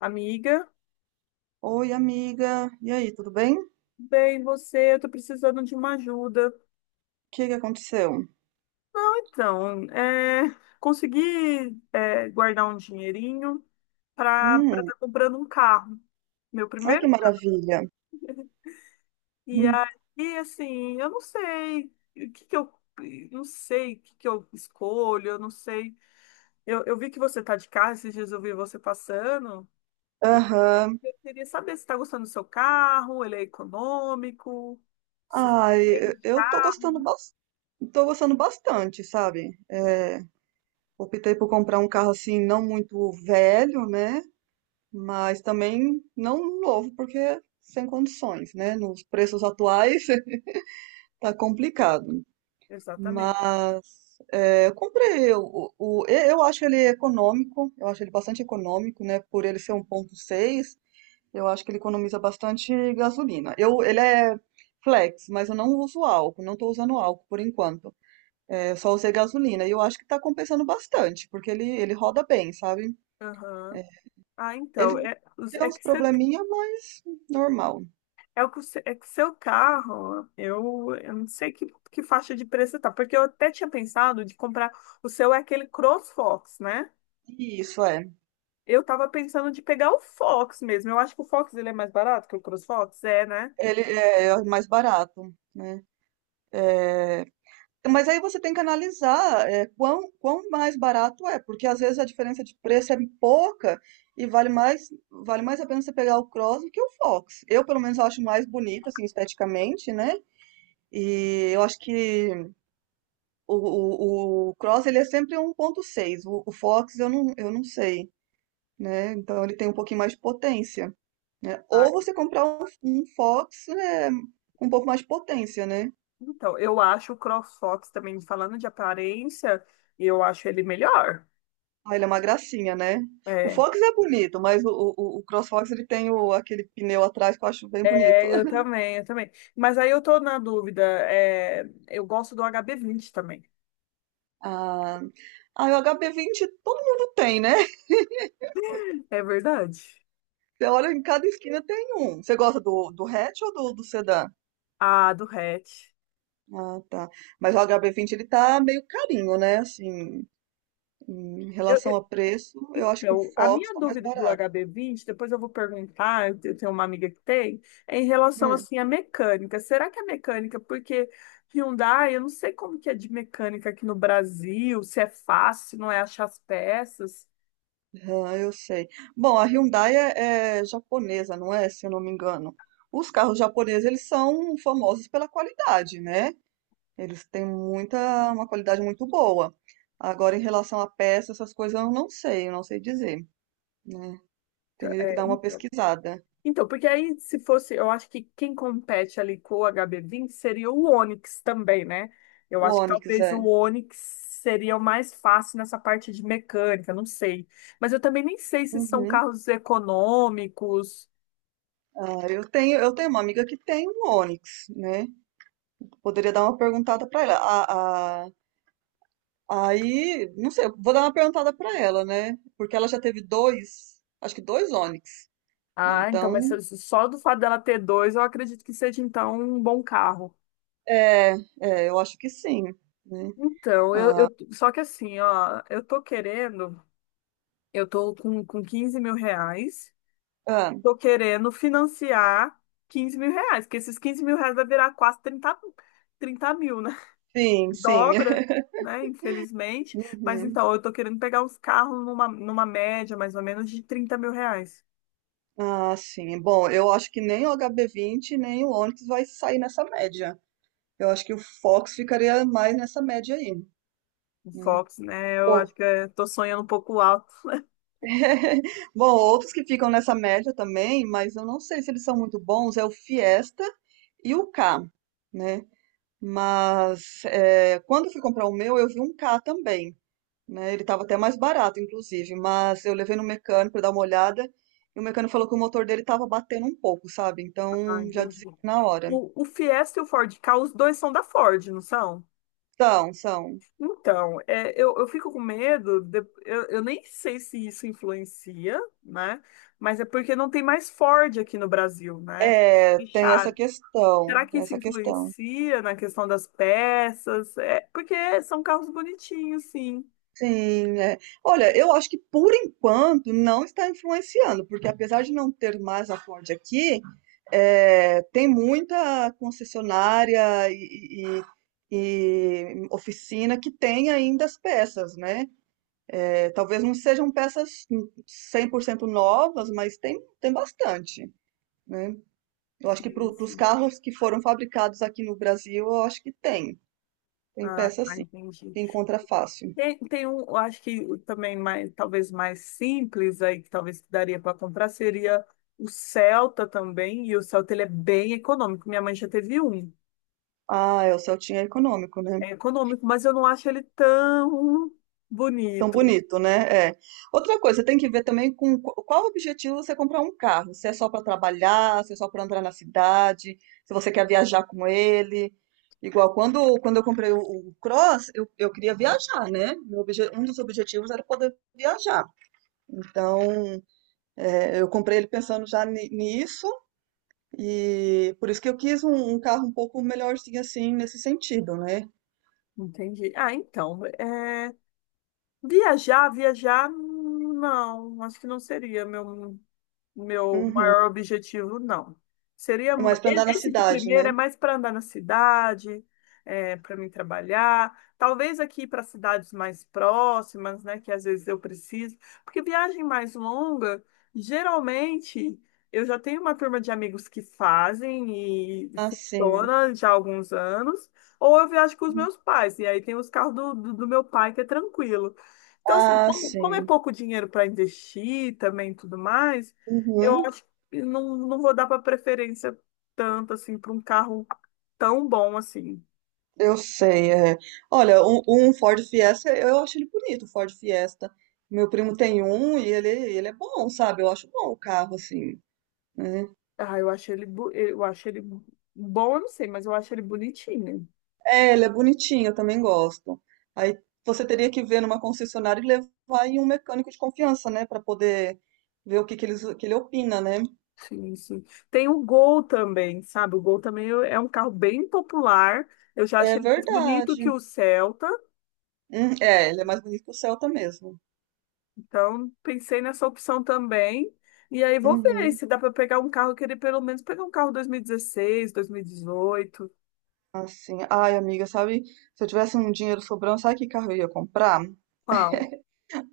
Amiga, Oi, amiga. E aí, tudo bem? O bem, você, eu tô precisando de uma ajuda. que que aconteceu? Então, consegui guardar um dinheirinho para Hum, estar comprando um carro, meu ai que primeiro. maravilha. E Hum. aí, assim, eu não sei o que que eu não sei o que que eu escolho, eu não sei. Eu vi que você tá de carro, esses dias eu vi você passando. Aham. Eu queria saber se tá gostando do seu carro, ele é econômico, se você Ai, tem eu de eu tô carro. gostando bastante, sabe? É, optei por comprar um carro assim não muito velho, né? Mas também não novo, porque sem condições, né? Nos preços atuais tá complicado. Exatamente. Mas é, eu comprei o, e- eu acho ele econômico, eu acho ele bastante econômico, né? Por ele ser um ponto seis, eu acho que ele economiza bastante gasolina. Ele é flex, mas eu não uso álcool, não estou usando álcool por enquanto. É, eu só usei gasolina e eu acho que está compensando bastante, porque ele roda bem, sabe? Aham. Ah, Ele então, é, os- tem é uns que seu, probleminha, mas normal. é o que o seu- é que seu carro, eu não sei que faixa de preço tá, porque eu até tinha pensado de comprar. O seu é aquele CrossFox, né? Isso é. Eu tava pensando de pegar o Fox mesmo, eu acho que o Fox ele é mais barato que o CrossFox, é, né? Ele é mais barato, né? É, mas aí você tem que analisar, quão mais barato é, porque às vezes a diferença de preço é pouca e vale mais a pena você pegar o Cross do que o Fox. Eu, pelo menos, acho mais bonito, assim, esteticamente, né? E eu acho que o Cross, ele é sempre um 1.6. O Fox, eu não sei, né? Então, ele tem um pouquinho mais de potência, né? Ah, Ou você comprar um, Fox, né, com um pouco mais de potência, né? então, eu acho o CrossFox também, falando de aparência, eu acho ele melhor. Ah, ele é uma gracinha, né? O É, Fox é bonito, mas o CrossFox ele tem o, aquele pneu atrás que eu acho bem bonito. é, eu também, eu também. Mas aí eu tô na dúvida, eu gosto do HB20 também, Ah, ah, e o HB20 todo mundo tem, né? é verdade? Você olha em cada esquina tem um. Você gosta do, do, hatch ou do sedã? Ah, do hatch. Ah, tá. Mas o HB20 ele tá meio carinho, né? Assim, em Eu, relação eu- a preço, eu acho que o então, a Fox minha tá mais dúvida do barato. HB20, depois eu vou perguntar, eu tenho uma amiga que tem, é em relação, Hum. assim, à mecânica. Será que a mecânica, porque Hyundai, eu não sei como que é de mecânica aqui no Brasil, se é fácil, não é achar as peças. Ah, eu sei. Bom, a Hyundai é japonesa, não é? Se eu não me engano. Os carros japoneses, eles são famosos pela qualidade, né? Eles têm uma qualidade muito boa. Agora, em relação a peça, essas coisas eu não sei dizer, né? Teria que É, dar uma então. pesquisada. Então, porque aí se fosse, eu acho que quem compete ali com o HB20 seria o Onix também, né? Eu O acho que Onix, talvez o é. Onix seria o mais fácil nessa parte de mecânica, não sei. Mas eu também nem sei se são Uhum. carros econômicos. Ah, eu tenho, uma amiga que tem um Onix, né? Poderia dar uma perguntada para ela. Aí, não sei, eu vou dar uma perguntada pra ela, né? Porque ela já teve dois, acho que dois Onix, né? Ah, então, mas Então, só do fato dela ter dois, eu acredito que seja então um bom carro. é, eu acho que sim, né? Então, só que assim, ó, eu tô com 15 mil reais. Ah, Tô querendo financiar 15 mil reais, que esses 15 mil reais vai virar quase trinta mil, né? sim, sim. Dobra, né? Infelizmente. Mas Uhum. então, eu tô querendo pegar uns carros numa média, mais ou menos, de 30 mil reais. Ah, sim. Bom, eu acho que nem o HB20 nem o Onix vai sair nessa média. Eu acho que o Fox ficaria mais nessa média aí, O né? Fox, né? Eu O- acho que tô sonhando um pouco alto. Bom, outros que ficam nessa média também, mas eu não sei se eles são muito bons, é o Fiesta e o K, né? Mas quando eu fui comprar o meu, eu vi um K também, né? Ele estava até mais barato, inclusive, mas eu levei no mecânico para dar uma olhada e o mecânico falou que o motor dele estava batendo um pouco, sabe? Ah, Então já entendi. desisti na hora. O Fiesta e o Ford Ka, os dois são da Ford, não são? São, são. Então, eu fico com medo, eu nem sei se isso influencia, né? Mas é porque não tem mais Ford aqui no Brasil, né? É, tem essa Fecharam. questão, Será que tem isso essa questão. influencia na questão das peças? É, porque são carros bonitinhos, sim. Sim, é. Olha, eu acho que por enquanto não está influenciando, porque apesar de não ter mais a Ford aqui, é, tem muita concessionária e oficina que tem ainda as peças, né? É, talvez não sejam peças 100% novas, mas tem, bastante, né? Eu acho que para Sim, os sim. carros que foram fabricados aqui no Brasil, eu acho que tem. Tem Ah, peça tá, sim, entendi. que encontra fácil. Tem um, eu acho que o também mais, talvez mais simples aí, que talvez daria para comprar, seria o Celta também, e o Celta ele é bem econômico. Minha mãe já teve um. Ah, é, o Celtinha é econômico, né? É econômico, mas eu não acho ele tão Tão bonito. bonito, né? É. Outra coisa, tem que ver também com qual o objetivo você comprar um carro. Se é só para trabalhar, se é só para andar na cidade, se você quer viajar com ele. Igual quando, eu comprei o, Cross, eu queria viajar, né? Um dos objetivos era poder viajar. Então, é, eu comprei ele pensando já nisso, e por isso que eu quis um, carro um pouco melhorzinho assim, nesse sentido, né? Entendi. Ah, então, viajar, viajar, não, acho que não seria meu maior objetivo, não. Seria Mais para andar na esse de cidade, primeiro é né? mais para andar na cidade, para mim trabalhar, talvez aqui para cidades mais próximas, né, que às vezes eu preciso, porque viagem mais longa, geralmente eu já tenho uma turma de amigos que fazem e Assim. funciona já há alguns anos, ou eu viajo com os meus pais, e aí tem os carros do meu pai que é tranquilo. Então, assim, Ah, como é sim. pouco dinheiro para investir também e tudo mais, eu Uhum, acho que não, não vou dar pra preferência tanto assim pra um carro tão bom assim. eu sei, é. Olha, um Ford Fiesta, eu acho ele bonito, o Ford Fiesta. Meu primo tem um e ele é bom, sabe? Eu acho bom o carro, assim, né? Ah, eu acho ele bom, eu não sei, mas eu acho ele bonitinho. É, ele é bonitinho, eu também gosto. Aí você teria que ver numa concessionária e levar aí um mecânico de confiança, né? Pra poder ver o que que ele opina, né? Sim, sim. Tem o Gol também, sabe? O Gol também é um carro bem popular. Eu já É achei ele mais bonito que verdade. o Celta, É, ele é mais bonito que o Celta mesmo. então pensei nessa opção também. E aí vou ver Uhum. se dá pra pegar um carro, querer pelo menos pegar um carro dois mil e dezesseis, 2018. Assim, ai, amiga, sabe? Se eu tivesse um dinheiro sobrando, sabe que carro eu ia comprar? Qual?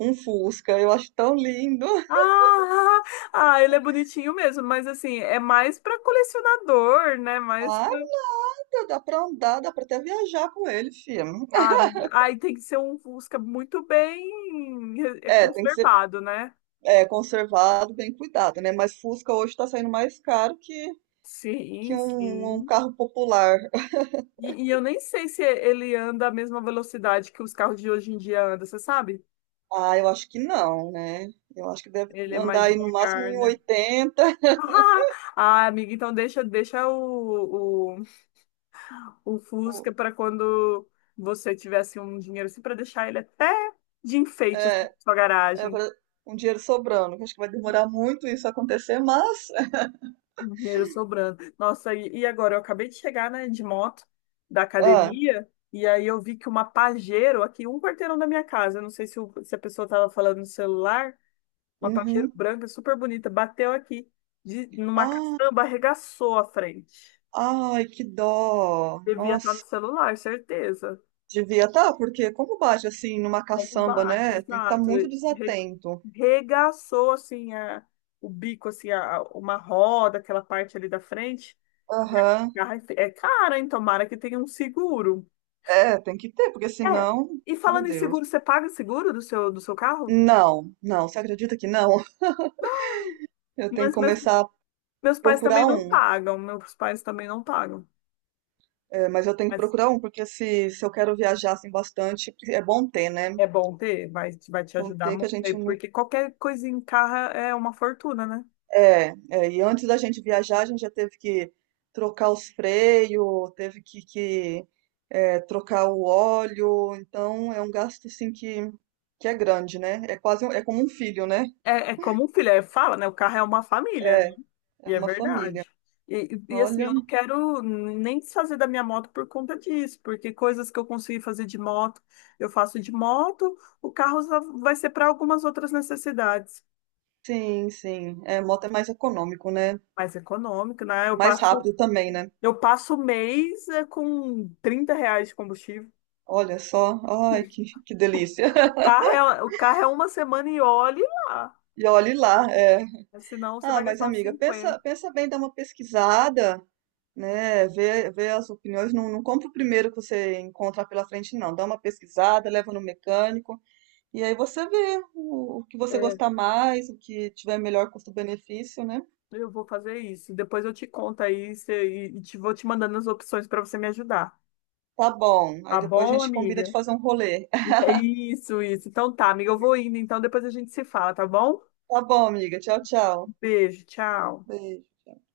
Um Fusca, eu acho tão lindo. Ah, ah, ele é bonitinho mesmo, mas assim, é mais pra colecionador, né? Mais Ah, pra... meu Deus, dá pra andar, dá pra até viajar com ele, filha. Ah, aí tem que ser um Fusca muito bem É, tem que ser conservado, né? Conservado, bem cuidado, né? Mas Fusca hoje tá saindo mais caro que, Sim, um sim. carro popular. E eu nem sei se ele anda à mesma velocidade que os carros de hoje em dia andam, você sabe? Ah, eu acho que não, né? Eu acho que deve Ele é mais andar aí no máximo devagar, em né? 80. Ah, amiga, então deixa o Fusca para quando você tivesse um dinheiro assim para deixar ele até de enfeite assim, É, na sua é garagem, pra um dinheiro sobrando. Que Acho que vai demorar muito isso acontecer, mas. um dinheiro sobrando. Nossa, e agora eu acabei de chegar, né, de moto da Ah, academia e aí eu vi que uma Pajero aqui um quarteirão da minha casa, eu não sei se, se a pessoa estava falando no celular, uma Pajero uhum. branca super bonita bateu aqui numa Ah, caçamba, arregaçou a frente. ai, que dó. Devia estar no Nossa. celular, certeza. Devia tá, porque como bate assim numa Como caçamba, bate, né? Tem que estar exato. muito Re- desatento. Regaçou, assim, o bico, assim, uma roda, aquela parte ali da frente. E a Aham. garra é cara, hein? Tomara que tenha um seguro. É, tem que ter, porque É, senão, e meu falando em Deus. seguro, você paga seguro do seu carro? Não, não, você acredita que não? Eu tenho que Mas meus, começar a meus pais também procurar não um. pagam, meus pais também não pagam. É, mas eu tenho que Mas procurar um, porque se, eu quero viajar assim bastante, é bom ter, né? é bom ter, vai te Bom ajudar ter que a muito, aí, gente porque qualquer coisinha em carro é uma fortuna, né? E antes da gente viajar, a gente já teve que trocar os freios, teve que trocar o óleo, então é um gasto assim que é grande, né? É como um filho, né? É, é como o filho é, fala, né? O carro é uma família, É, né? é E é uma família. verdade. E, assim, Olha, eu não quero nem desfazer da minha moto por conta disso, porque coisas que eu consegui fazer de moto, eu faço de moto, o carro só vai ser para algumas outras necessidades sim, sim. É, moto é mais econômico, né? mais econômico, né? Eu Mais passo, rápido também, né? eu passo o mês com 30 reais de combustível. Olha só, ai, E que O delícia. O carro é uma semana e olhe lá. E olhe lá, é. Senão você Ah, vai mas gastar uns amiga, cinquenta. pensa, pensa bem, dá uma pesquisada, né? Vê, vê as opiniões. Não, não compra o primeiro que você encontrar pela frente, não. Dá uma pesquisada, leva no mecânico, e aí você vê o que você gostar mais, o que tiver melhor custo-benefício, né? Eu vou fazer isso. Depois eu te conto aí, e vou te mandando as opções para você me ajudar. Tá bom. Aí Tá depois a bom, gente combina de amiga? fazer um rolê. É isso, isso. Então tá, amiga, eu vou indo. Então depois a gente se fala, tá bom? Tá bom, amiga. Tchau, tchau. Beijo, tchau. Beijo.